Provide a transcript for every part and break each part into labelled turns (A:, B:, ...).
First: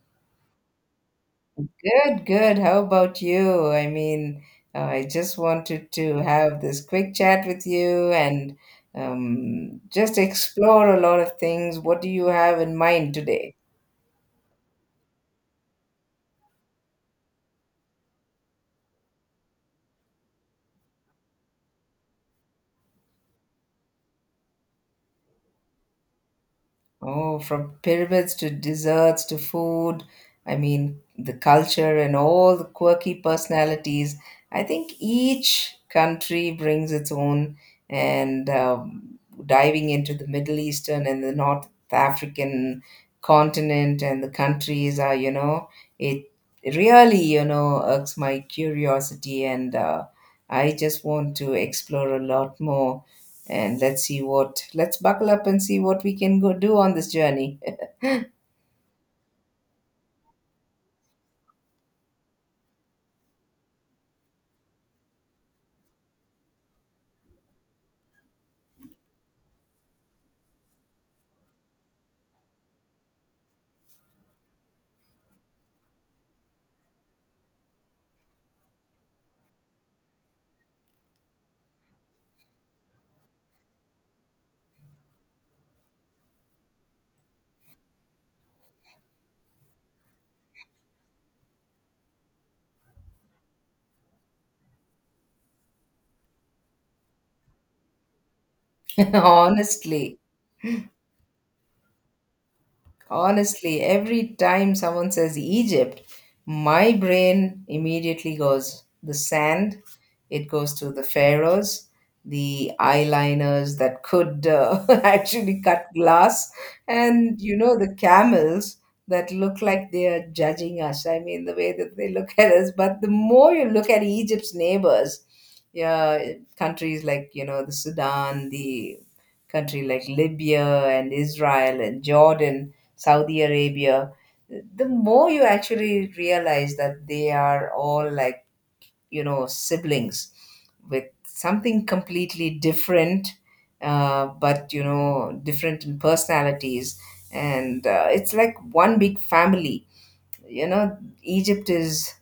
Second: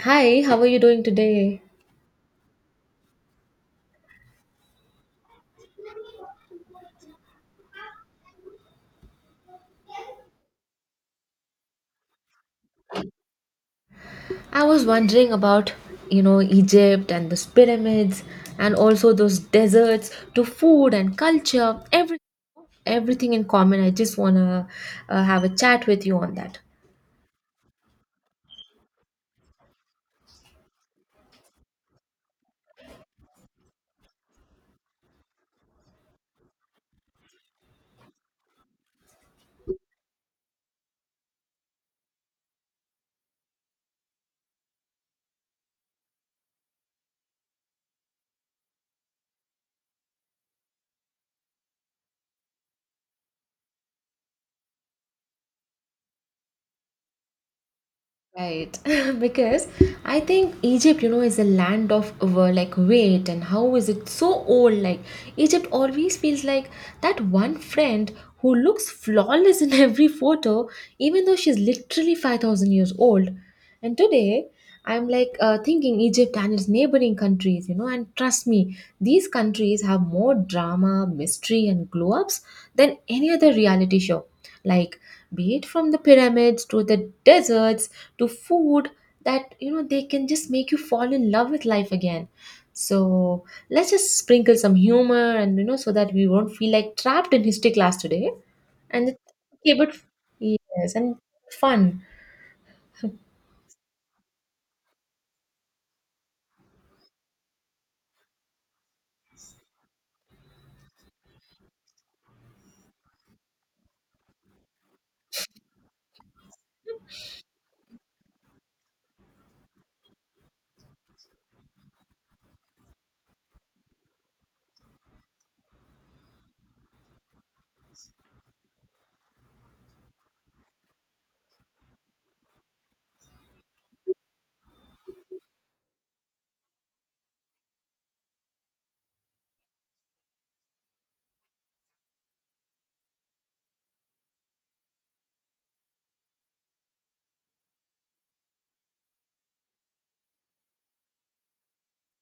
A: Hi, how are you doing today?
B: Good, good. How about you? I just wanted to have this quick chat with you. And Just explore a lot of things. What do you have in mind today?
A: I was wondering about, you know, Egypt and those pyramids and also those deserts to food and culture, everything in common. I just want to have a chat with you on that.
B: Oh, from pyramids to desserts to food. I mean, the culture and all the quirky personalities. I think each country brings its own. And Diving into the Middle Eastern and the North African continent and the countries are, you know, it really, irks my curiosity. And I just want to explore a lot more and let's buckle up and see what we can go do on this journey
A: Right, because I think Egypt, you know, is a land of like weight, and how is it so old? Like Egypt always feels like that one friend who looks flawless in every photo, even though she's literally 5,000 years old. And today, I'm like thinking Egypt and its neighboring countries, you know, and trust me, these countries have more drama, mystery, and glow ups than any other reality show. Like, be it from the pyramids to the deserts to food, that, you know, they can just make you fall in love with life again. So, let's just sprinkle some humor and, you know, so that we won't feel like trapped in history class today. And, okay, but
B: honestly.
A: yes, and fun.
B: Honestly, every time someone says Egypt, my brain immediately goes the sand, it goes to the pharaohs, the eyeliners that could actually cut glass, and you know, the camels that look like they are judging us. I mean, the way that they look at us. But the more you look at Egypt's neighbors, yeah, countries like, you know, the Sudan, the country like Libya and Israel and Jordan, Saudi Arabia, the more you actually realize that they are all like, you know, siblings with something completely different, but, you know, different in personalities. And It's like one big family. You know, Egypt is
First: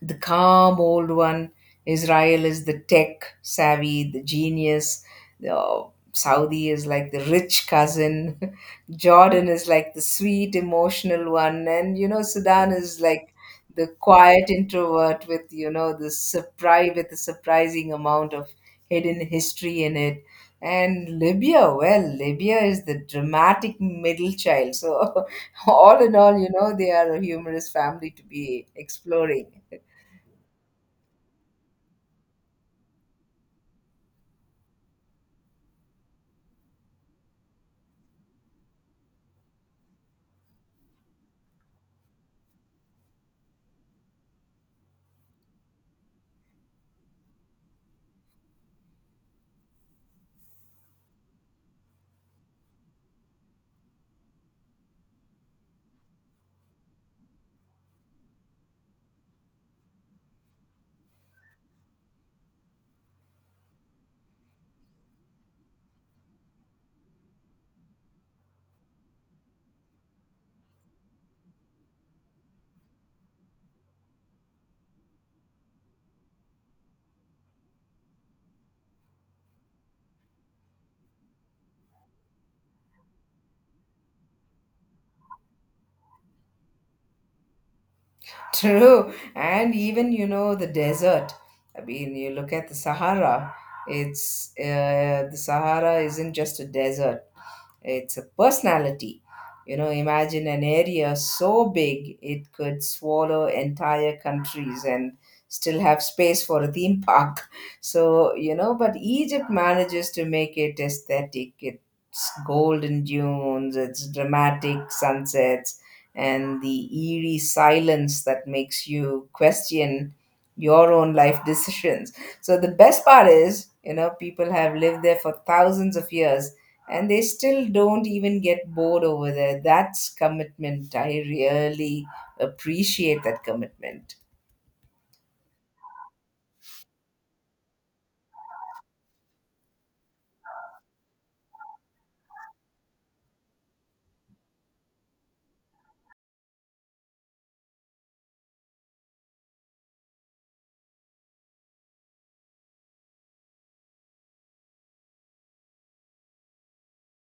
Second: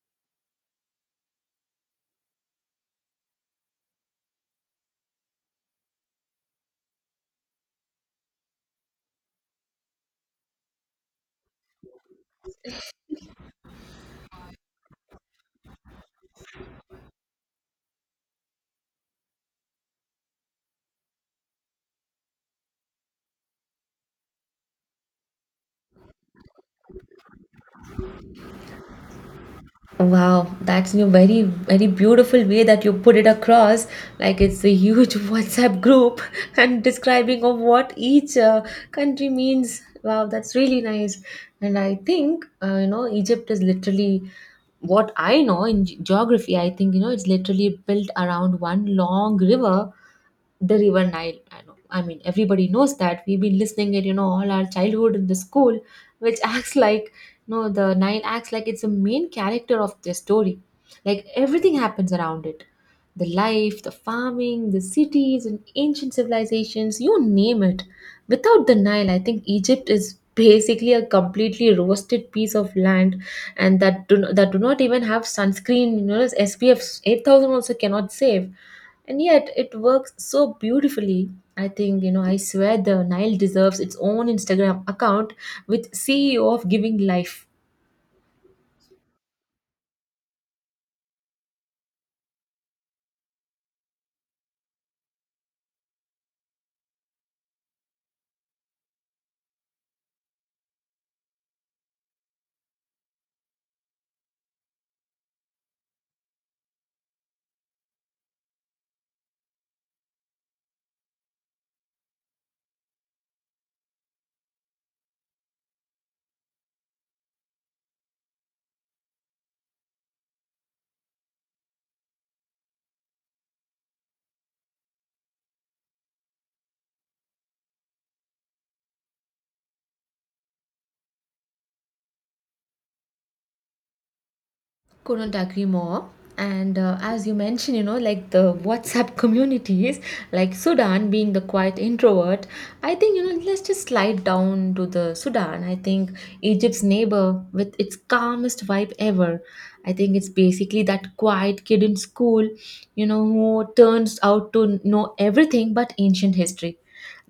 B: the calm old one, Israel is the tech savvy, the genius. The Saudi is like the rich cousin. Jordan is like the sweet, emotional one. And, you know, Sudan is like the quiet introvert with, you know, the surprise, with a surprising amount of hidden history in it. And Libya, well, Libya is the dramatic middle child. So, all in all, you know, they are a humorous family to be exploring.
A: Wow, that's a very, very beautiful way that you put it across. Like it's a huge WhatsApp group and describing of what each country means. Wow, that's really nice. And I think, you know, Egypt is literally what I know in geography. I think, you know, it's literally built around one long river, the River Nile. I know, I mean everybody knows that we've been listening it, you know, all our childhood in the school, which acts like, you know, the Nile acts like it's the main character of the story, like everything happens around it, the life, the farming, the cities and ancient civilizations, you name it. Without the Nile, I think Egypt is basically a completely roasted piece of land and that do not even have sunscreen, you know, as SPF 8,000 also cannot save, and yet it works so beautifully. I think, you know, I swear the Nile deserves its own Instagram account with CEO of giving life.
B: True. And even, you know, the desert. I mean, you look at the Sahara, it's the Sahara isn't just a desert, it's a personality. You know, imagine an area so big it could swallow entire countries and still have space for a theme park. So, you know, but Egypt manages to make it aesthetic. It's golden dunes, it's dramatic sunsets and the eerie silence that makes you question your own life decisions. So the best part is, you know, people have lived there for thousands of years and they still don't even get bored over there. That's commitment. I really appreciate that commitment.
A: Couldn't agree more. And as you mentioned, you know, like the WhatsApp communities, like Sudan being the quiet introvert, I think, you know, let's just slide down to the Sudan. I think Egypt's neighbor with its calmest vibe ever. I think it's basically that quiet kid in school, you know, who turns out to know everything but ancient history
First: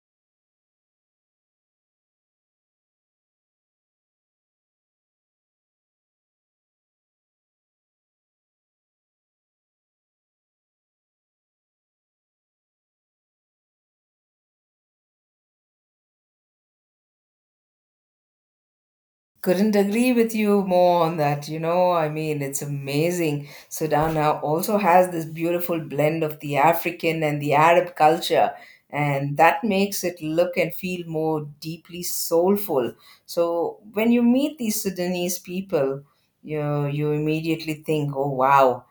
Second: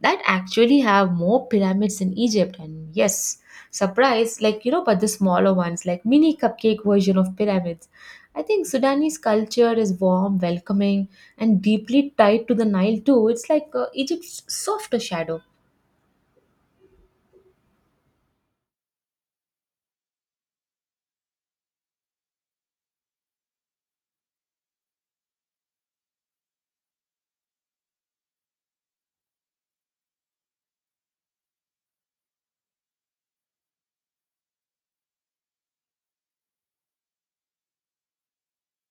A: that actually have more pyramids in Egypt. And yes, surprise, like, you know, but the smaller ones, like mini cupcake version of pyramids. I think Sudanese culture is warm, welcoming, and deeply tied to the Nile too. It's like Egypt's softer shadow.
B: Couldn't agree with you more on that. You know, I mean, it's amazing. Sudan now also has this beautiful blend of the African and the Arab culture, and that makes it look and feel more deeply soulful. So when you meet these Sudanese people, you immediately think, "Oh wow,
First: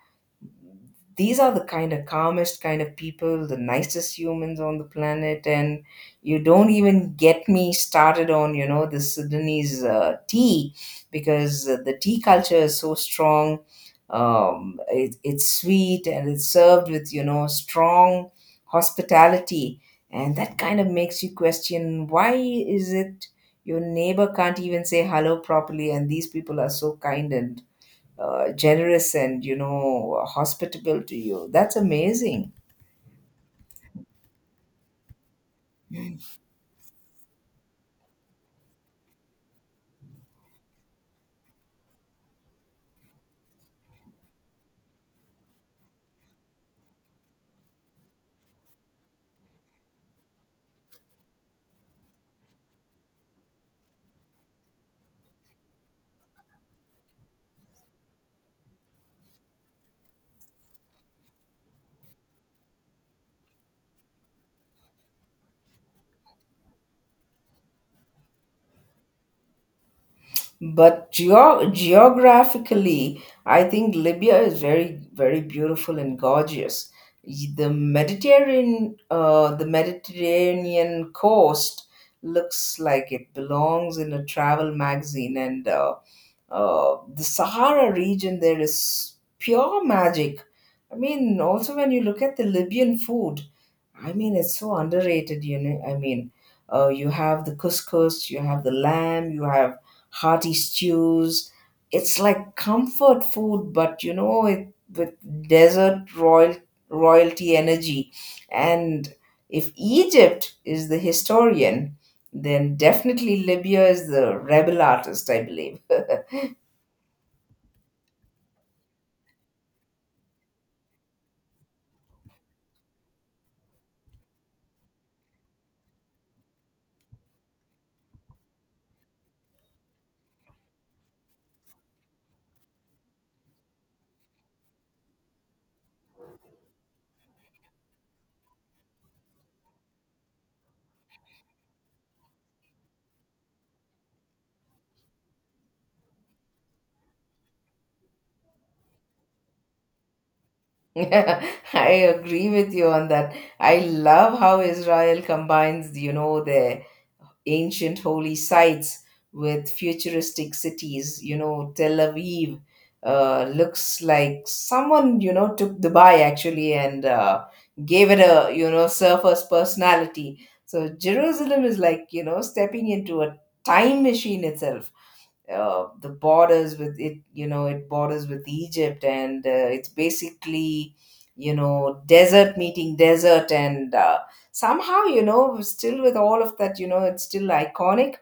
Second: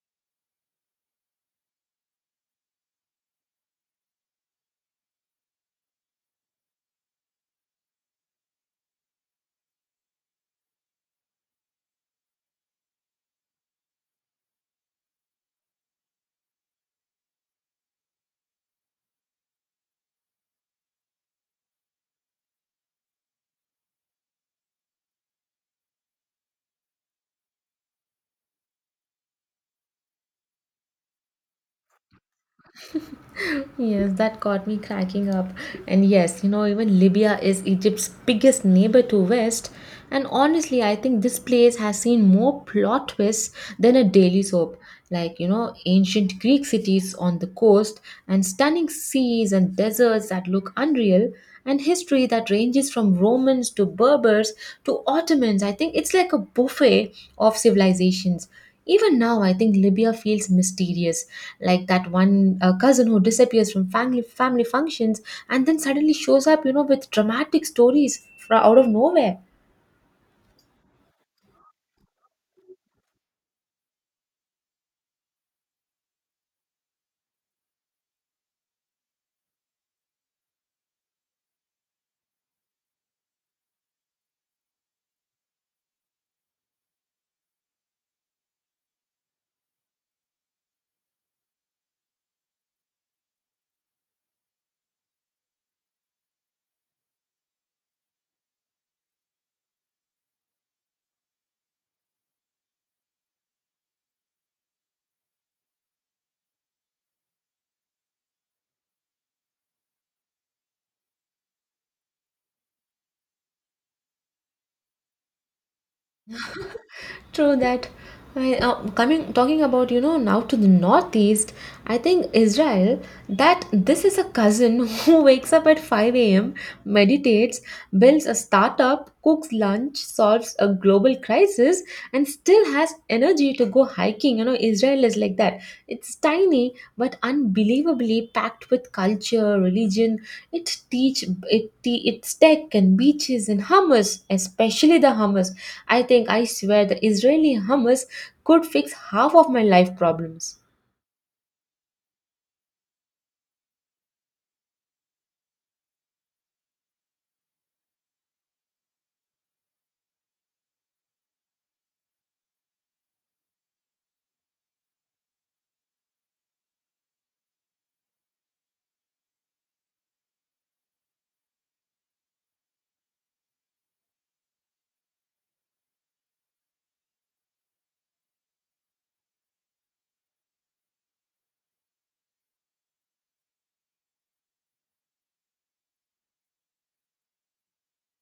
B: these are the kind of calmest kind of people, the nicest humans on the planet, and you don't even get me started on you know the Sudanese tea, because the tea culture is so strong. It's sweet and it's served with you know strong hospitality, and that kind of makes you question why is it your neighbor can't even say hello properly, and these people are so kind and generous and you know hospitable to you. That's amazing,
A: Yes, that got me cracking up. And yes, you know, even Libya is Egypt's biggest neighbor to West. And honestly, I think this place has seen more plot twists than a daily soap. Like, you know, ancient Greek cities on the coast, and stunning seas and deserts that look unreal, and history that ranges from Romans to Berbers to Ottomans. I think it's like a buffet of civilizations. Even now, I think Libya feels mysterious, like that one cousin who disappears from family functions and then suddenly shows up, you know, with dramatic stories from out of nowhere.
B: but geographically I think Libya is very very beautiful and gorgeous. The mediterranean coast looks like it belongs in a travel magazine, and the Sahara region there is pure magic. I mean also when you look at the Libyan food, I mean, it's so underrated, you know. I mean, you have the couscous, you have the lamb, you have hearty stews. It's like comfort food, but you know, it with desert royalty energy. And if Egypt is the historian, then definitely Libya is the rebel artist, I believe.
A: True that. Coming talking about, you know, now to the northeast, I think Israel that this is a cousin who wakes up at 5 a.m., meditates, builds a startup, cooks lunch, solves a global crisis, and still has energy to go hiking. You know, Israel is like that. It's tiny but unbelievably packed with culture, religion. It teach it te- it's tech and beaches and hummus, especially the hummus. I think, I swear the Israeli hummus could fix half of my life problems.
B: I agree with you on that. I love how Israel combines, you know, their ancient holy sites with futuristic cities. You know, Tel Aviv looks like someone, you know, took Dubai actually, and gave it a, you know, surface personality. So Jerusalem is like, you know, stepping into a time machine itself. The borders with it, you know it borders with Egypt, and it's basically you know desert meeting desert, and somehow you know still with all of that you know it's still iconic.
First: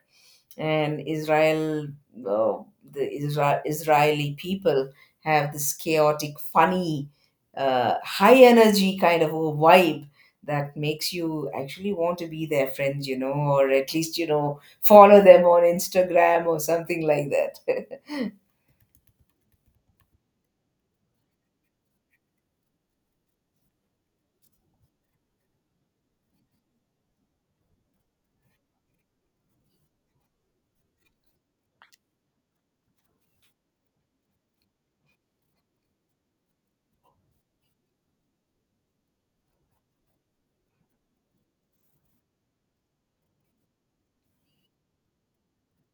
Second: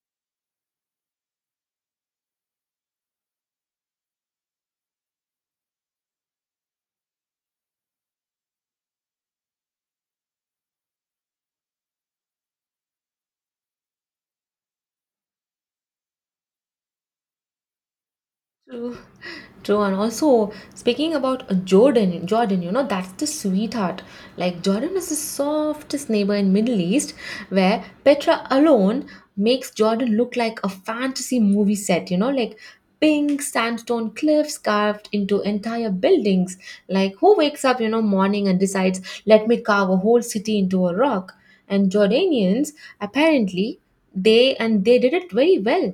B: And Israel, uh, Israeli people have this chaotic funny high energy kind of a vibe that makes you actually want to be their friends, you know, or at least you know follow them on Instagram or something like that.
A: True, true, and also speaking about Jordan. Jordan, you know, that's the sweetheart. Like Jordan is the softest neighbor in Middle East, where Petra alone makes Jordan look like a fantasy movie set. You know, like pink sandstone cliffs carved into entire buildings. Like who wakes up, you know, morning and decides, let me carve a whole city into a rock? And Jordanians apparently, they did it very well.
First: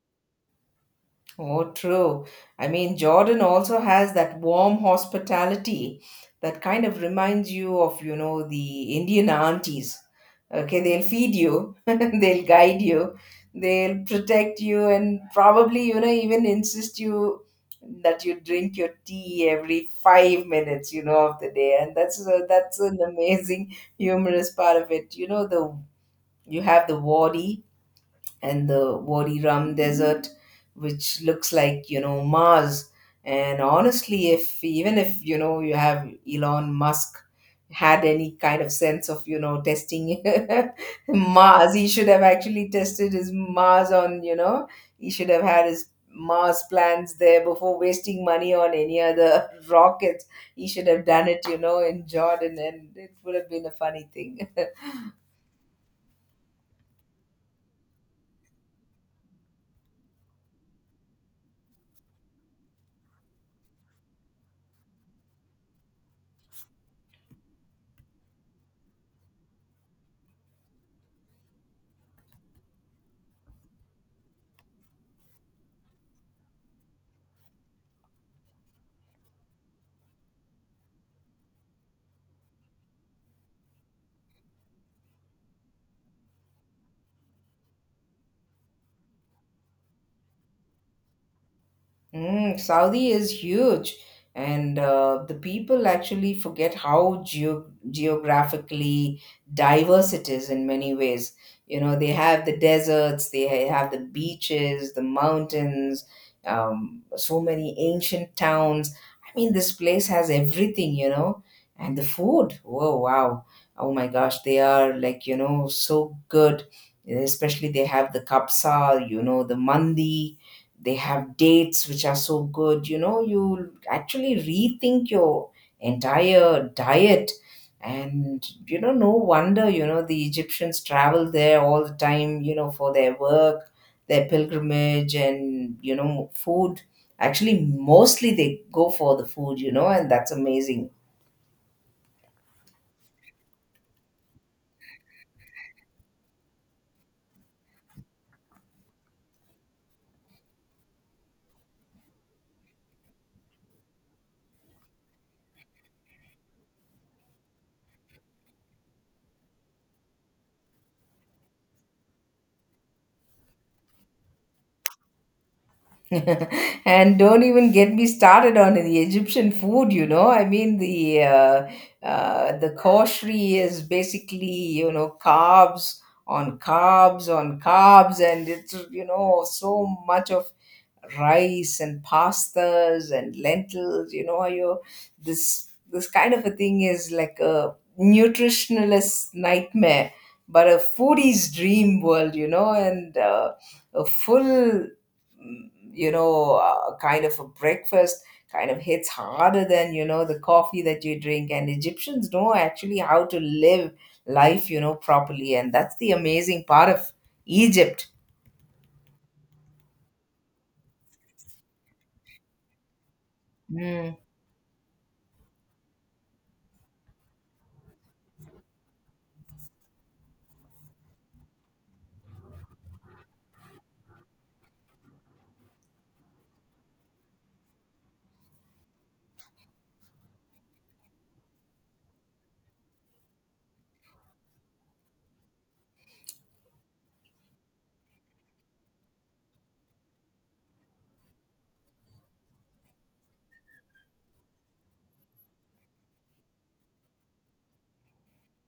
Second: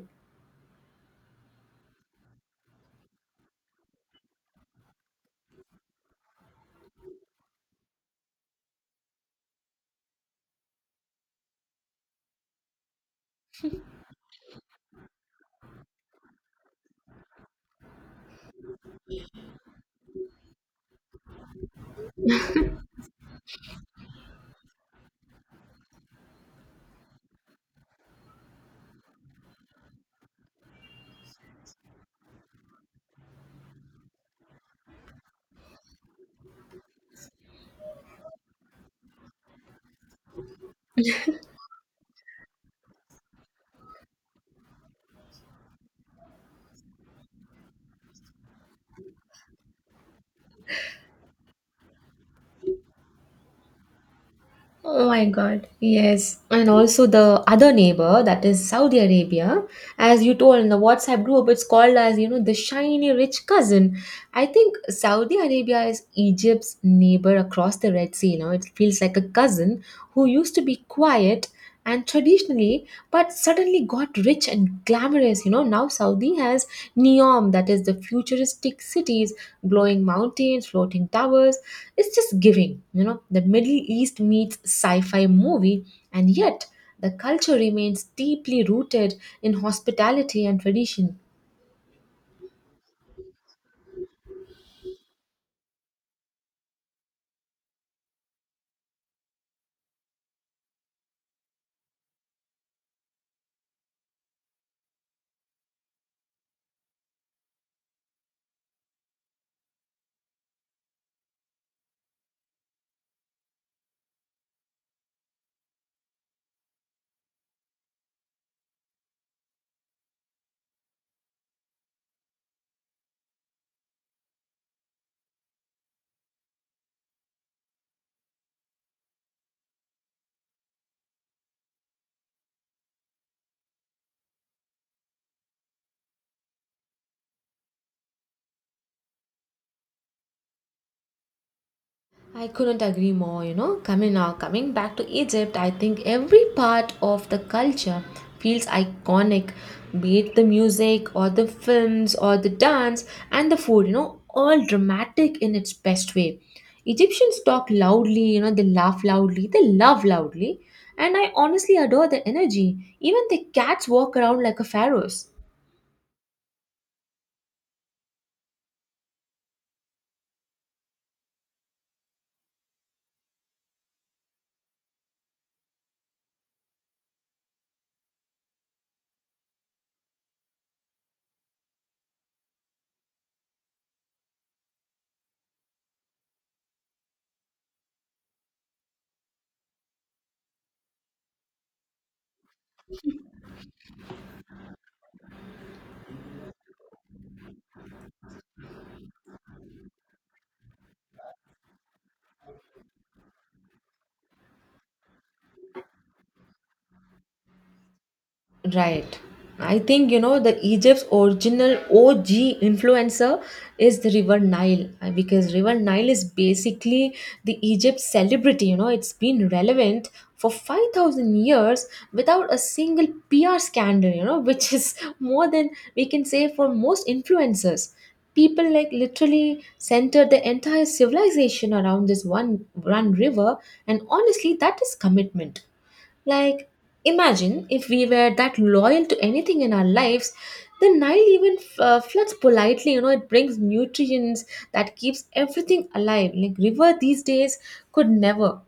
B: Oh, true. I mean, Jordan also has that warm hospitality that kind of reminds you of, you know, the Indian aunties. Okay, they'll feed you, they'll guide you, they'll protect you, and probably, you know, even insist you that you drink your tea every 5 minutes you know of the day, and that's an amazing humorous part of it. You know, the you have the wadi and the Wadi Rum Desert, which looks like you know Mars. And honestly, if even if you know you have Elon Musk had any kind of sense of you know testing Mars, he should have actually tested his Mars on, you know, he should have had his Mars plans there before wasting money on any other rockets. He should have done it, you know, in Jordan, and it would have been a funny thing.
A: Oh my God, yes. And also the other neighbor, that is Saudi Arabia, as you told in the WhatsApp group, it's called as, you know, the shiny rich cousin. I think Saudi Arabia is Egypt's neighbor across the Red Sea. You know, it feels like a cousin who used to be quiet and traditionally, but suddenly got rich and glamorous. You know, now Saudi has Neom, that is the futuristic cities, glowing mountains, floating towers. It's just giving, you know, the Middle East meets sci-fi movie, and yet the culture remains deeply rooted in hospitality and tradition.
B: Mm, Saudi is huge, and the people actually forget how geographically diverse it is in many ways. You know, they have the deserts, they have the beaches, the mountains, so many ancient towns. I mean, this place has everything, you know, and the food. Whoa, wow. Oh my gosh, they are like, you know, so good. Especially they have the kapsa, you know, the mandi, they have dates which are so good, you know you actually rethink your entire diet. And you know no wonder you know the Egyptians travel there all the time you know for their work, their pilgrimage, and you know food. Actually mostly they go for the food, you know, and that's amazing.
A: I couldn't agree more, you know. Coming back to Egypt, I think every part of the culture feels iconic, be it the music or the films or the dance and the food, you know, all dramatic in its best way. Egyptians talk loudly, you know, they laugh loudly, they love loudly, and I honestly adore their energy. Even the cats walk around like a pharaohs.
B: And don't even get me started on the Egyptian food. You know, I mean the koshri is basically you know carbs on carbs on carbs, and it's you know so much of rice and pastas and lentils. You know, you this kind of a thing is like a nutritionalist nightmare, but a foodie's dream world. You know, and a full mm, you know kind of a breakfast kind of hits harder than you know the coffee that you drink. And Egyptians know actually how to live life, you know, properly, and that's the amazing part of Egypt.
A: Right. I think you know the Egypt's original OG influencer is the
B: Mm.
A: River Nile because River Nile is basically the Egypt celebrity. You know, it's been relevant for 5,000 years without a single PR scandal, you know, which is more than we can say for most influencers. People like literally center the entire civilization around this one river, and honestly, that is commitment. Like, imagine if we were that loyal to anything in our lives. The Nile even floods politely. You know, it brings nutrients that keeps everything alive. Like river these days could never.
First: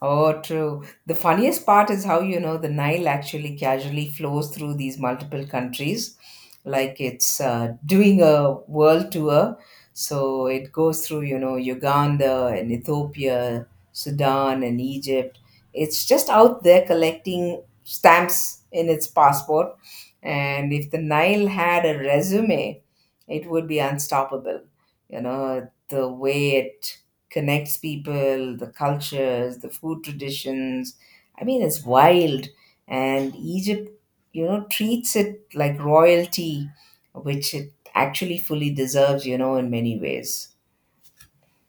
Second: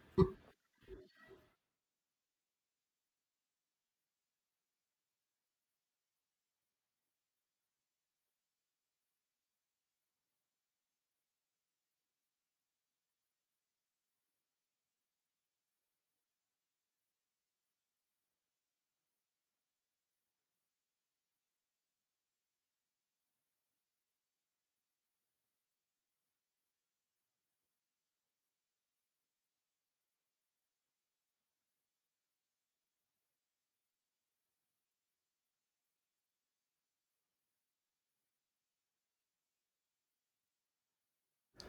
B: Oh, true. The funniest part is how, you know, the Nile actually casually flows through these multiple countries, like it's doing a world tour. So it goes through, you know, Uganda and Ethiopia, Sudan and Egypt. It's just out there collecting stamps in its passport. And if the Nile had a resume, it would be unstoppable. You know, the way it connects people, the cultures, the food traditions. I mean, it's wild. And Egypt, you know, treats it like royalty, which it actually fully deserves, you know, in many ways.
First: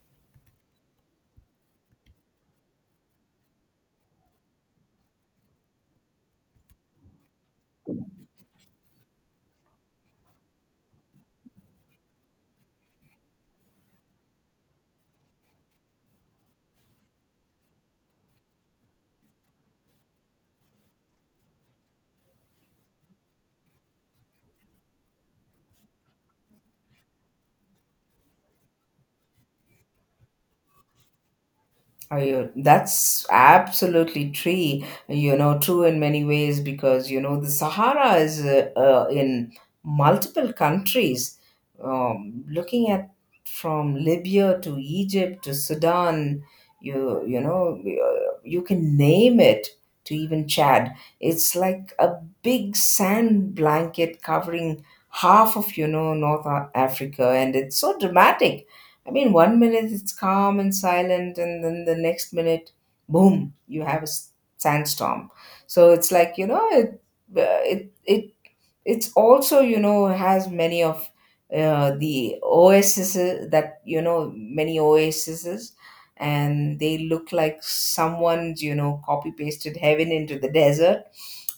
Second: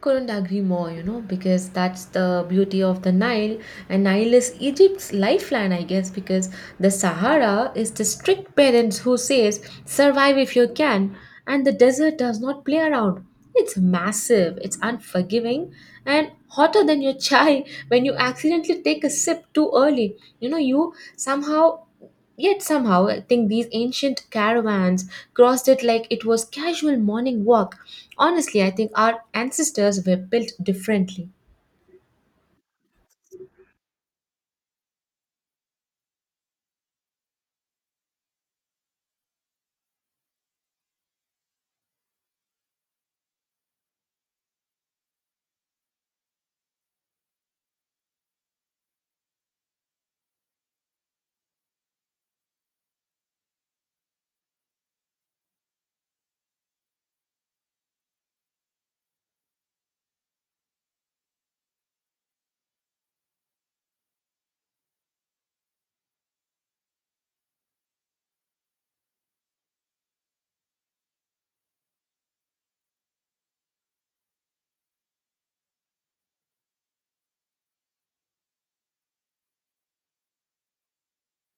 A: Couldn't agree more, you know, because that's the beauty of the Nile. And Nile is Egypt's lifeline, I guess, because the Sahara is the strict parents who says, survive if you can. And the desert does not play around. It's massive, it's unforgiving, and hotter than your chai when you accidentally take a sip too early. You know, you somehow Yet somehow, I think these ancient caravans crossed it like it was casual morning walk. Honestly, I think our ancestors were built differently.
B: Oh, that's absolutely true. You know, true in many ways, because you know the Sahara is in multiple countries. Looking at from Libya to Egypt to Sudan, you know you can name it to even Chad. It's like a big sand blanket covering half of you know North Africa, and it's so dramatic. I mean, one minute it's calm and silent, and then the next minute, boom, you have a sandstorm. So it's like you know, it it's also you know has many of the oases. That you know many oases, and they look like someone's you know copy pasted heaven into the desert.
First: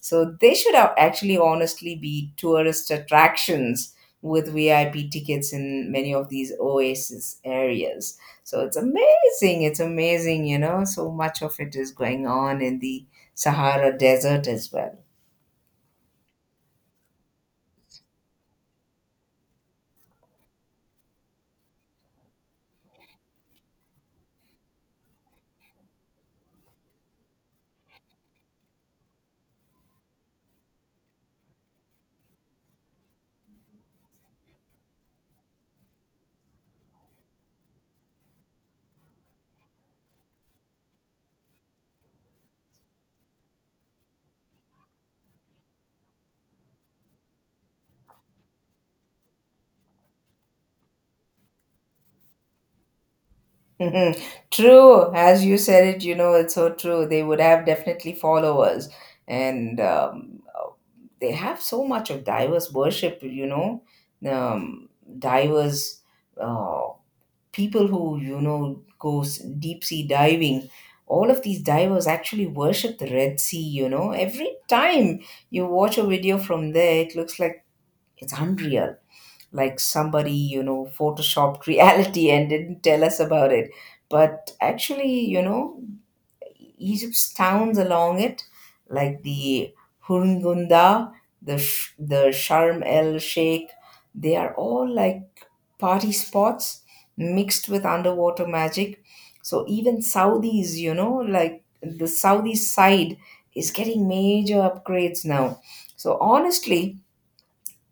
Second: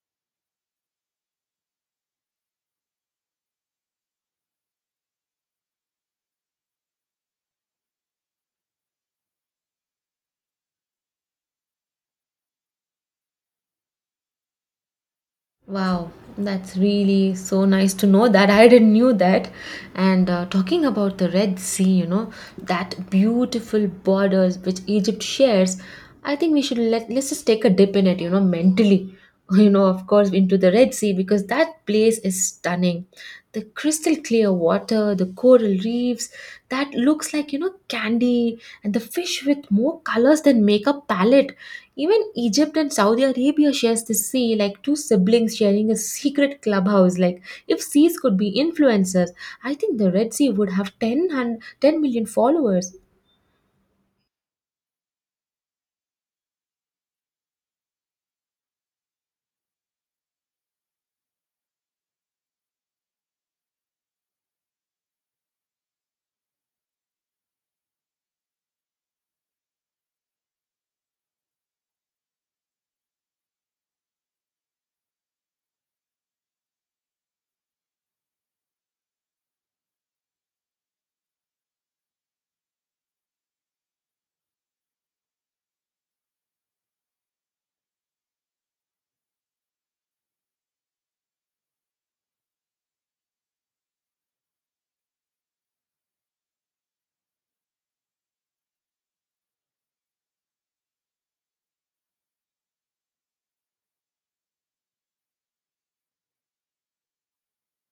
B: So they should have actually honestly be tourist attractions with VIP tickets in many of these oasis areas. So it's amazing. It's amazing, you know. So much of it is going on in the Sahara Desert as well.
A: Wow, that's really so nice to know that. I didn't knew that. And talking about the Red Sea, you know, that beautiful borders which Egypt shares, I think we should let's just take a dip in it, you know, mentally. You know, of course, into the Red Sea because that place is stunning. The crystal clear water, the coral reefs, that looks like, you know, candy, and the fish with more colors than makeup palette. Even Egypt and Saudi Arabia shares the sea, like two siblings sharing a secret clubhouse. Like, if seas could be influencers, I think the Red Sea would have 10 million followers.
B: True. As you said it, you know, it's so true. They would have definitely followers. And They have so much of diverse worship, you know, um, diverse. Uh, people who you know go deep sea diving. All of these divers actually worship the Red Sea. You know, every time you watch a video from there it looks like it's unreal, like somebody you know photoshopped reality and didn't tell us about it. But actually you know Egypt's towns along it, like the Hurghada, the Sharm El Sheikh, they are all like party spots mixed with underwater magic. So even Saudis, you know, like the Saudi side is getting major upgrades now. So honestly,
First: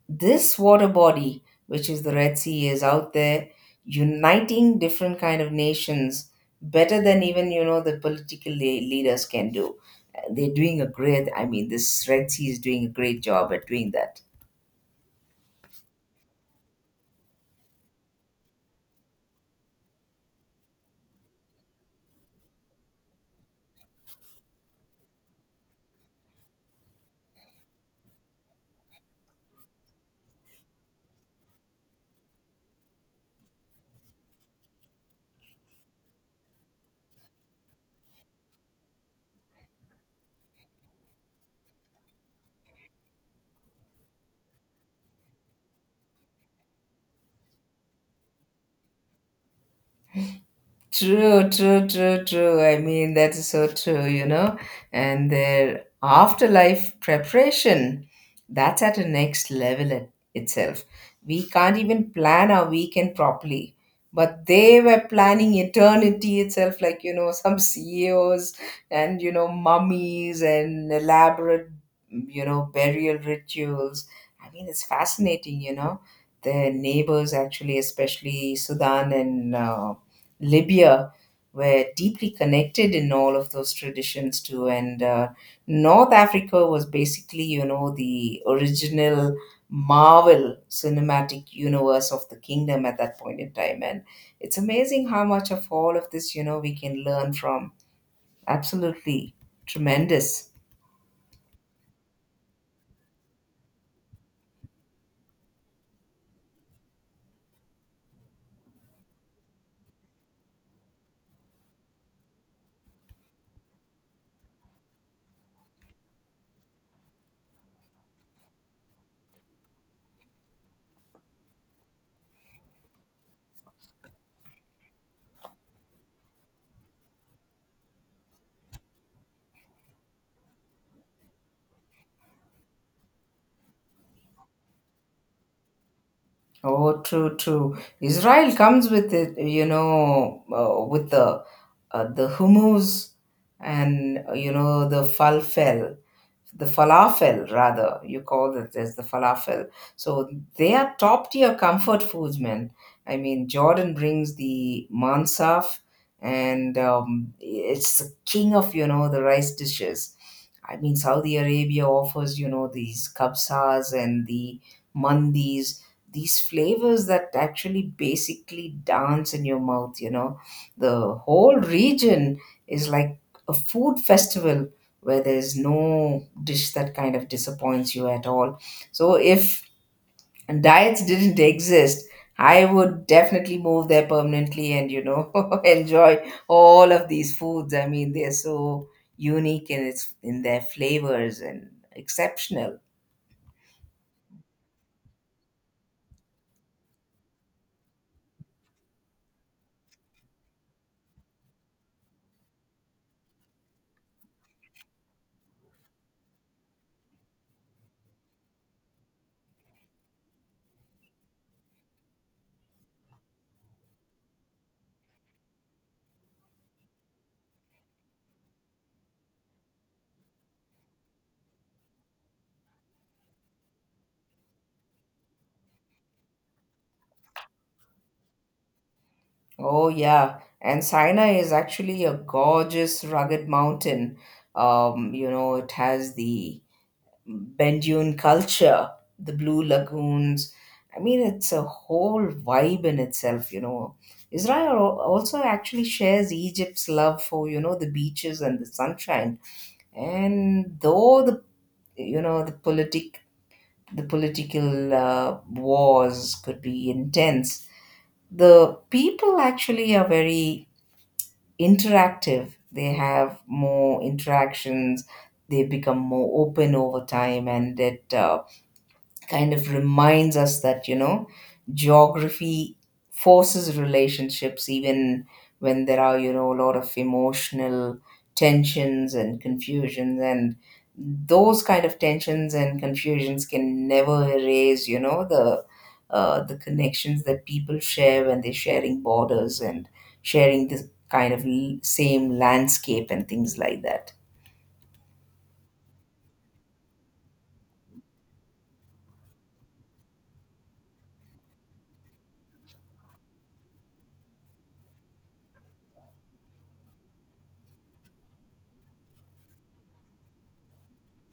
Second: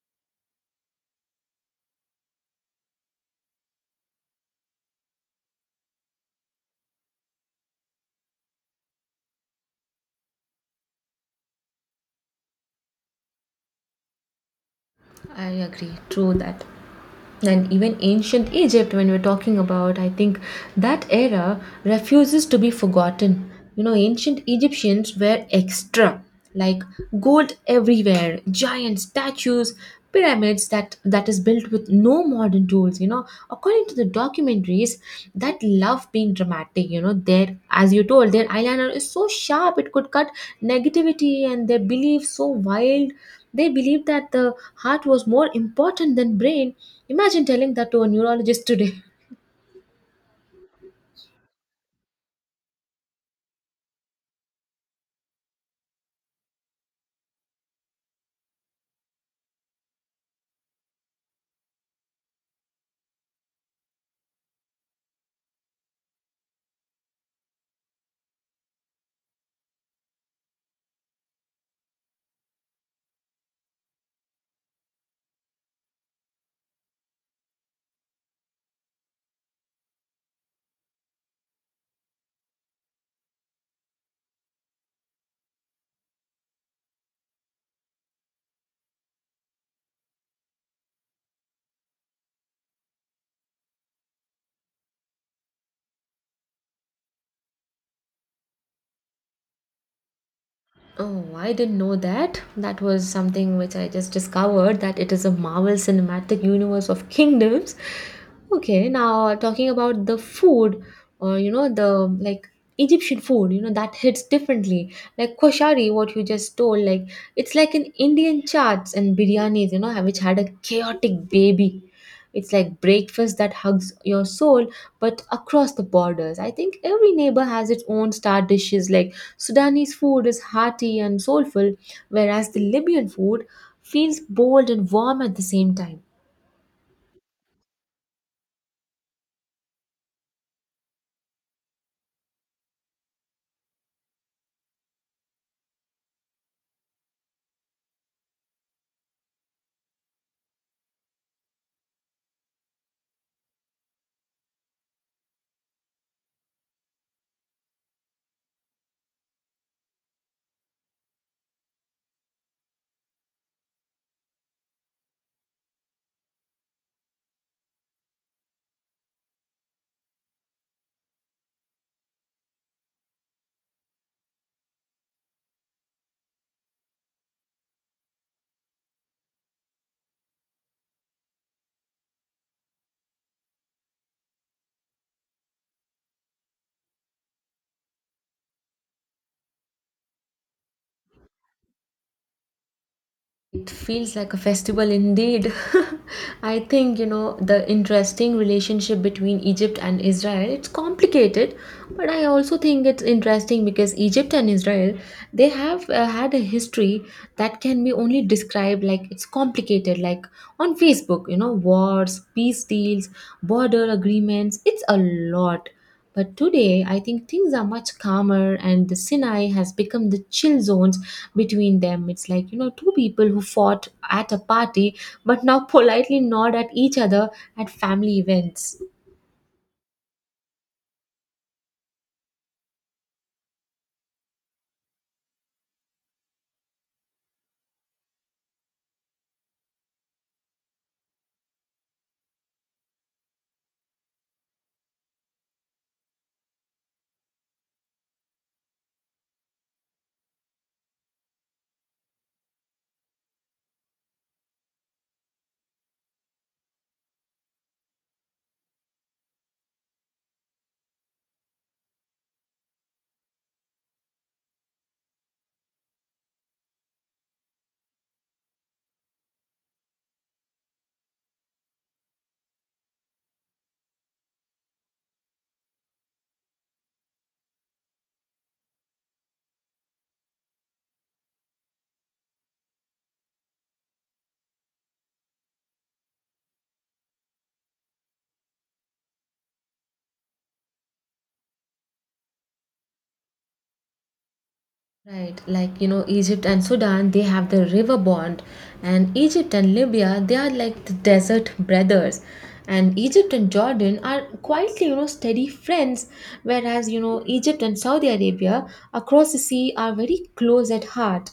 B: this water body, which is the Red Sea, is out there uniting different kind of nations better than even the leaders can do. They're doing a great. I mean, this Red Sea is doing a great job at doing that.
A: I agree, true that. And even ancient Egypt, when we're talking about, I think that era refuses to be forgotten. You know, ancient Egyptians were extra, like gold everywhere, giant statues, pyramids that is built with no modern tools. You know, according to the documentaries, that love being dramatic. You know, their, as you told, their eyeliner is so sharp it could cut negativity, and their beliefs so wild. They believed that the heart was more important than brain. Imagine telling that to a neurologist today.
B: True. I mean, that is so true, you know. And their afterlife preparation, that's at a next level itself. We can't even plan our weekend properly. But they were planning eternity itself, like, you know, some CEOs and, you know, mummies and elaborate, you know, burial rituals. I mean, it's fascinating, you know. Their neighbors, actually, especially Sudan and Libya were deeply connected in all of those traditions too. And North Africa was basically, you know, the original Marvel cinematic universe of the kingdom at that point in time. And it's amazing how much of all of this, you know, we can learn from. Absolutely tremendous.
A: Oh, I didn't know that. That was something which I just discovered that it is a Marvel Cinematic Universe of Kingdoms. Okay, now talking about the food or you know the like Egyptian food, you know that hits differently. Like koshari, what you just told, like it's like an Indian chats and biryanis, you know, which had a chaotic baby. It's like breakfast that hugs your soul, but across the borders. I think every neighbor has its own star dishes like Sudanese food is hearty and soulful, whereas the Libyan food feels bold and warm at the same time.
B: Oh, true. Israel comes with it, you know, with the hummus and you know the falafel, the falafel, rather, you call it as the falafel. So they are top tier comfort foods, man. I mean, Jordan brings the mansaf, and it's the king of, you know, the rice dishes. I mean, Saudi Arabia offers, you know, these kabsas and the mandis. These flavors that actually basically dance in your mouth, you know, the whole region is like a food festival where there's no dish that kind of disappoints you at all. So if diets didn't exist, I would definitely move there permanently and you know enjoy all of these foods. I mean, they're so unique in its in their flavors and exceptional.
A: It feels like a festival indeed. I think, you know, the interesting relationship between Egypt and Israel, it's complicated, but I also think it's interesting because Egypt and Israel, they have had a history that can be only described like it's complicated, like on Facebook, you know, wars, peace deals, border agreements, it's a lot. But today, I think things are much calmer, and the Sinai has become the chill zones between them. It's like, you know, two people who fought at a party but now politely nod at each other at family events.
B: Oh yeah, and Sinai is actually a gorgeous rugged mountain. You know, it has the Ben culture, the Blue Lagoons. I mean, it's a whole vibe in itself, you know. Israel also actually shares Egypt's love for, you know, the beaches and the sunshine. And though the, you know, the politic, the political wars could be intense, the people actually are very interactive. They have more interactions. They become more open over time, and it kind of reminds us that, you know, geography forces relationships even when there are, you know, a lot of emotional tensions and confusions, and those kind of tensions and confusions can never erase, you know, the connections that people share when they're sharing borders and sharing this kind of same landscape and things like that.
A: Right, like you know, Egypt and Sudan, they have the river bond, and Egypt and Libya, they are like the desert brothers. And Egypt and Jordan are quietly, you know, steady friends, whereas, you know, Egypt and Saudi Arabia across the sea are very close at heart.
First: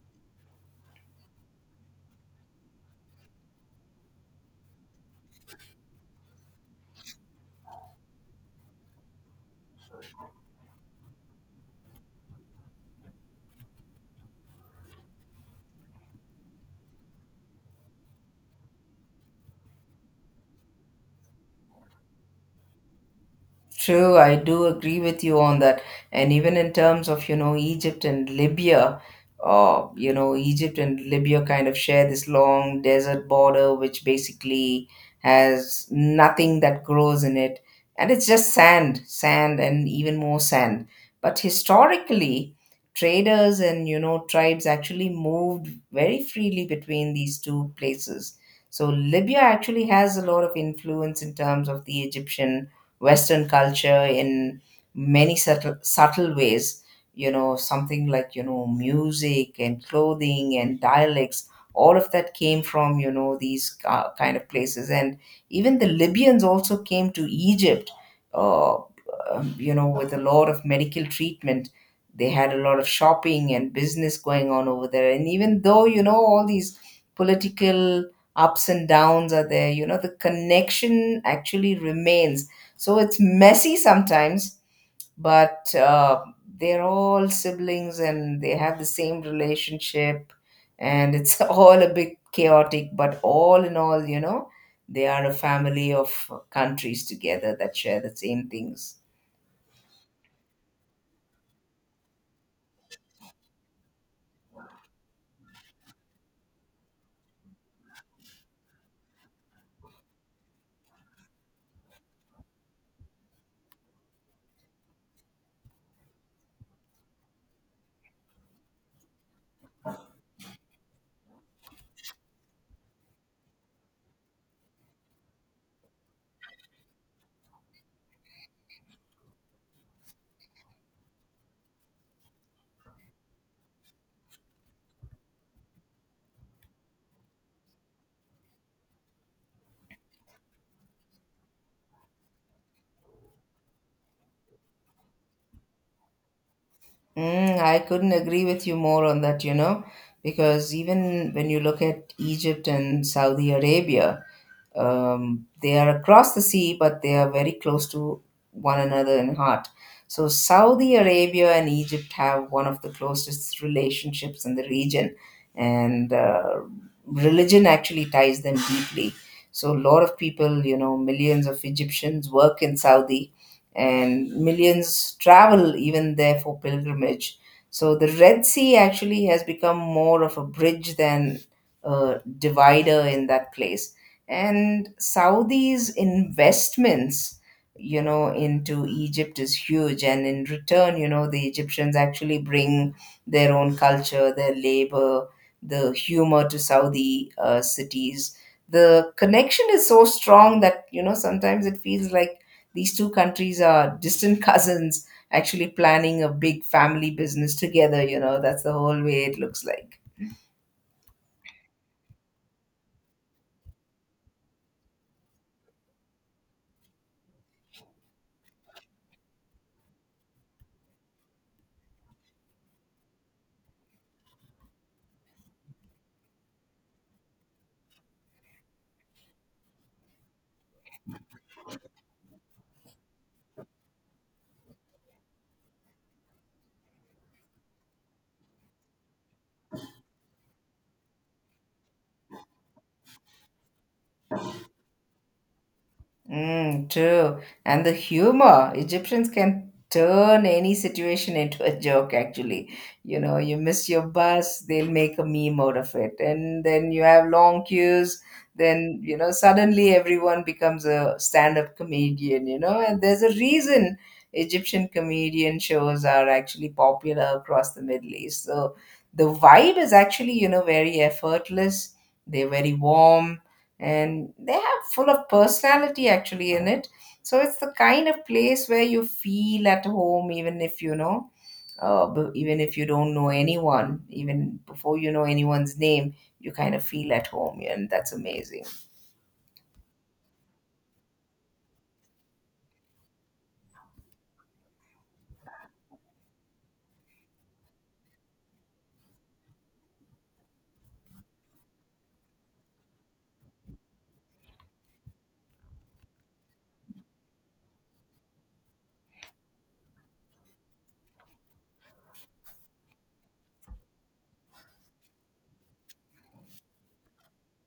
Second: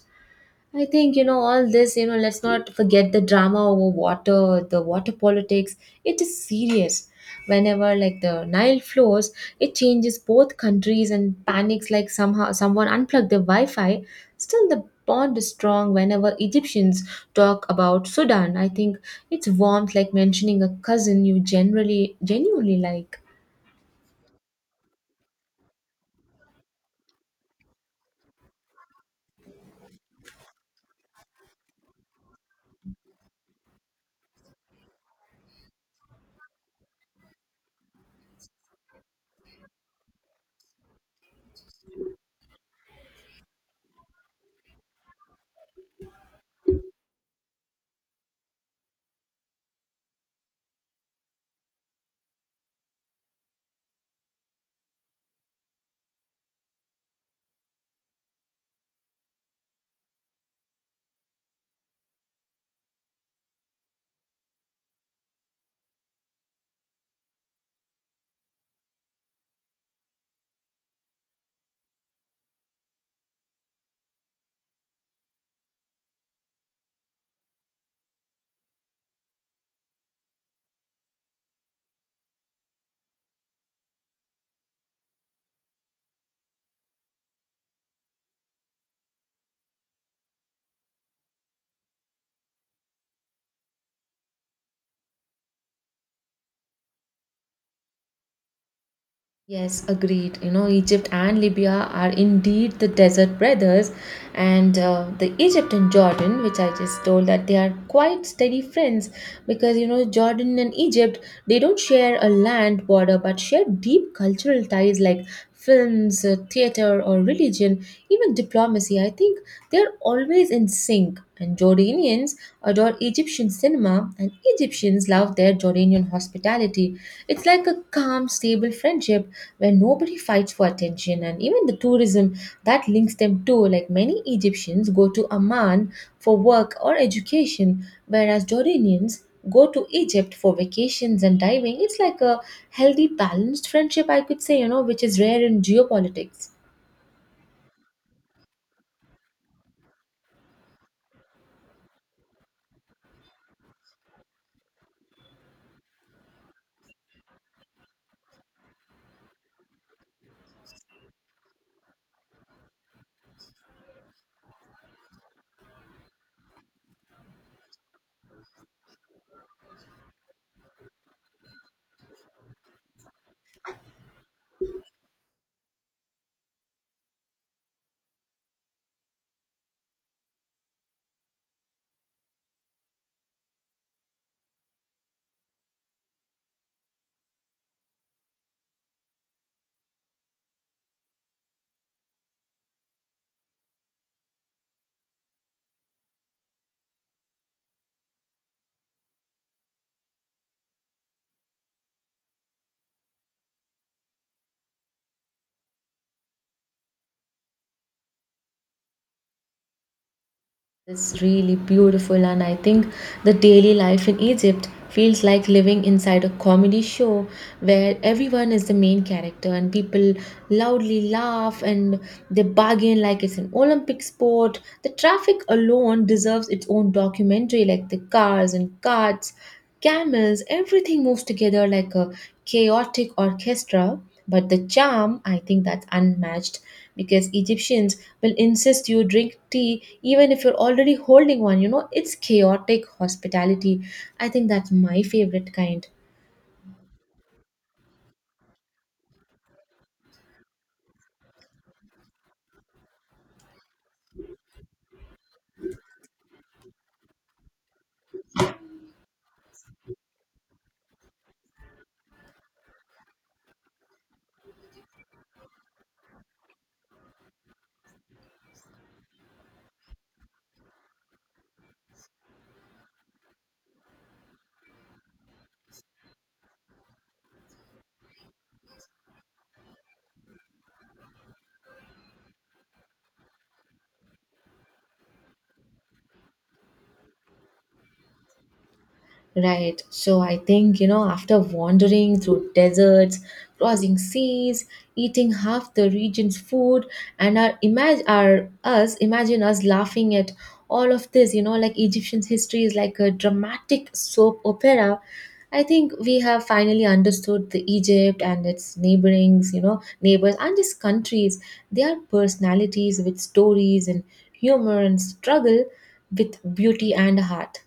A: I think, you know, all this, you know, let's not forget the drama over water, the water politics. It is serious. Whenever like the Nile flows, it changes both countries and panics like somehow someone unplugged their Wi-Fi. Still the bond is strong whenever Egyptians talk about Sudan. I think it's warmth like mentioning a cousin you generally genuinely like.
B: True, I do agree with you on that. And even in terms of, you know, Egypt and Libya, you know, Egypt and Libya kind of share this long desert border, which basically has nothing that grows in it. And it's just sand, sand, and even more sand. But historically, traders and, you know, tribes actually moved very freely between these two places. So Libya actually has a lot of influence in terms of the Egyptian Western culture in many subtle ways. You know, something like, you know, music and clothing and dialects, all of that came from, you know, these kind of places. And even the Libyans also came to Egypt, you know, with a lot of medical treatment. They had a lot of shopping and business going on over there. And even though, you know, all these political ups and downs are there, you know, the connection actually remains. So it's messy sometimes, but they're all siblings and they have the same relationship, and it's all a bit chaotic, but all in all, you know, they are a family of countries together that share the same things.
A: Yes, agreed. You know, Egypt and Libya are indeed the desert brothers, and the Egypt and Jordan, which I just told that they are quite steady friends, because you know Jordan and Egypt they don't share a land border but share deep cultural ties like films, theater, or religion, even diplomacy. I think they're always in sync, and Jordanians adore Egyptian cinema, and Egyptians love their Jordanian hospitality. It's like a calm, stable friendship where nobody fights for attention, and even the tourism that links them too, like many Egyptians go to Amman for work or education, whereas Jordanians go to Egypt for vacations and diving. It's like a healthy balanced friendship, I could say, you know, which is rare in geopolitics.
B: Mm, I couldn't agree with you more on that, you know, because even when you look at Egypt and Saudi Arabia, they are across the sea, but they are very close to one another in heart. So Saudi Arabia and Egypt have one of the closest relationships in the region, and religion actually ties them deeply. So a lot of people, you know, millions of Egyptians work in Saudi, and millions travel even there for pilgrimage. So the Red Sea actually has become more of a bridge than a divider in that place, and Saudi's investments, you know, into Egypt is huge. And in return, you know, the Egyptians actually bring their own culture, their labor, the humor to Saudi cities. The connection is so strong that, you know, sometimes it feels like these two countries are distant cousins actually planning a big family business together. You know, that's the whole way it looks like.
A: It's really beautiful, and I think the daily life in Egypt feels like living inside a comedy show where everyone is the main character and people loudly laugh and they bargain like it's an Olympic sport. The traffic alone deserves its own documentary, like the cars and carts. Camels, everything moves together like a chaotic orchestra. But the charm, I think that's unmatched because Egyptians will insist you drink tea even if you're already holding one. You know, it's chaotic hospitality. I think that's my favorite kind.
B: Mm, true. And the humor, Egyptians can turn any situation into a joke, actually. You know, you miss your bus, they'll make a meme out of it. And then you have long queues, then, you know, suddenly everyone becomes a stand-up comedian, you know, and there's a reason Egyptian comedian shows are actually popular across the Middle East. So the vibe is actually, you know, very effortless. They're very warm and they full of personality actually in it. So it's the kind of place where you feel at home, even if you know, even if you don't know anyone, even before you know anyone's name, you kind of feel at home, yeah, and that's amazing.
A: Right. So I think, you know, after wandering through deserts, crossing seas, eating half the region's food, and our imagine our us imagine us laughing at all of this, you know, like Egyptian history is like a dramatic soap opera. I think we have finally understood the Egypt and its neighbors and its countries, their personalities with stories and humor and struggle with beauty and heart.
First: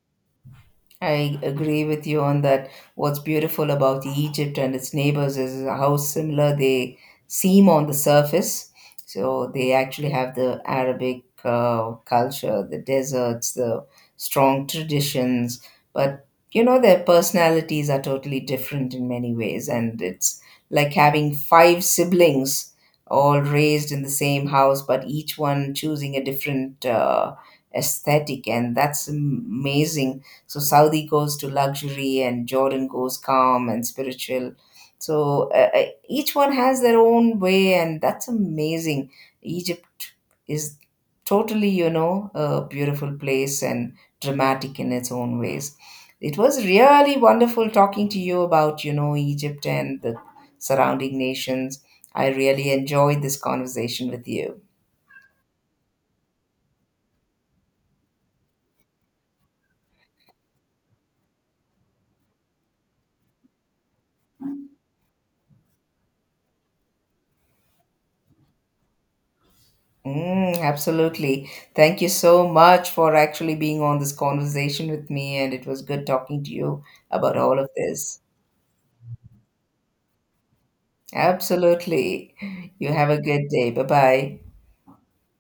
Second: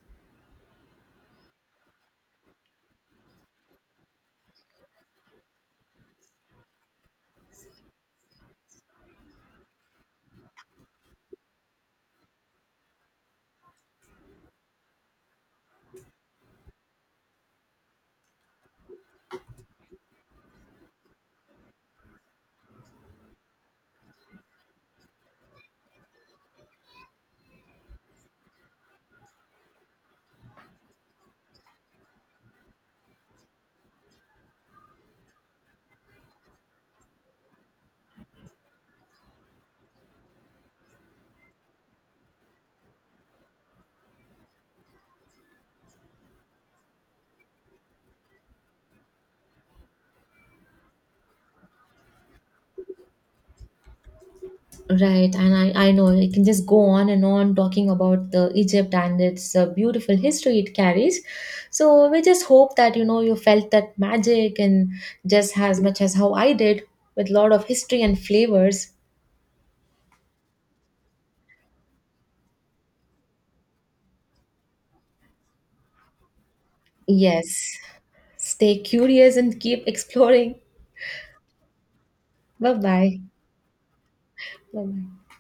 B: I agree with you on that. What's beautiful about Egypt and its neighbors is how similar they seem on the surface. So they actually have the Arabic culture, the deserts, the strong traditions, but you know their personalities are totally different in many ways, and it's like having five siblings all raised in the same house, but each one choosing a different aesthetic, and that's amazing. So Saudi goes to luxury, and Jordan goes calm and spiritual. So each one has their own way, and that's amazing. Egypt is totally, you know, a beautiful place and dramatic in its own ways. It was really wonderful talking to you about, you know, Egypt and the surrounding nations. I really enjoyed this conversation with you.
A: Right, and I know I can just go on and on talking about the Egypt and its beautiful history it carries. So we just hope that you know you felt that magic and just as much as how I did with lot of history and flavors.
B: Mm, absolutely. Thank you so much for actually being on this conversation with me, and it was good talking to you about all of
A: Yes,
B: this.
A: stay curious and keep exploring.
B: Absolutely.
A: Bye
B: You have a
A: bye.
B: good day. Bye bye.
A: Bye bye.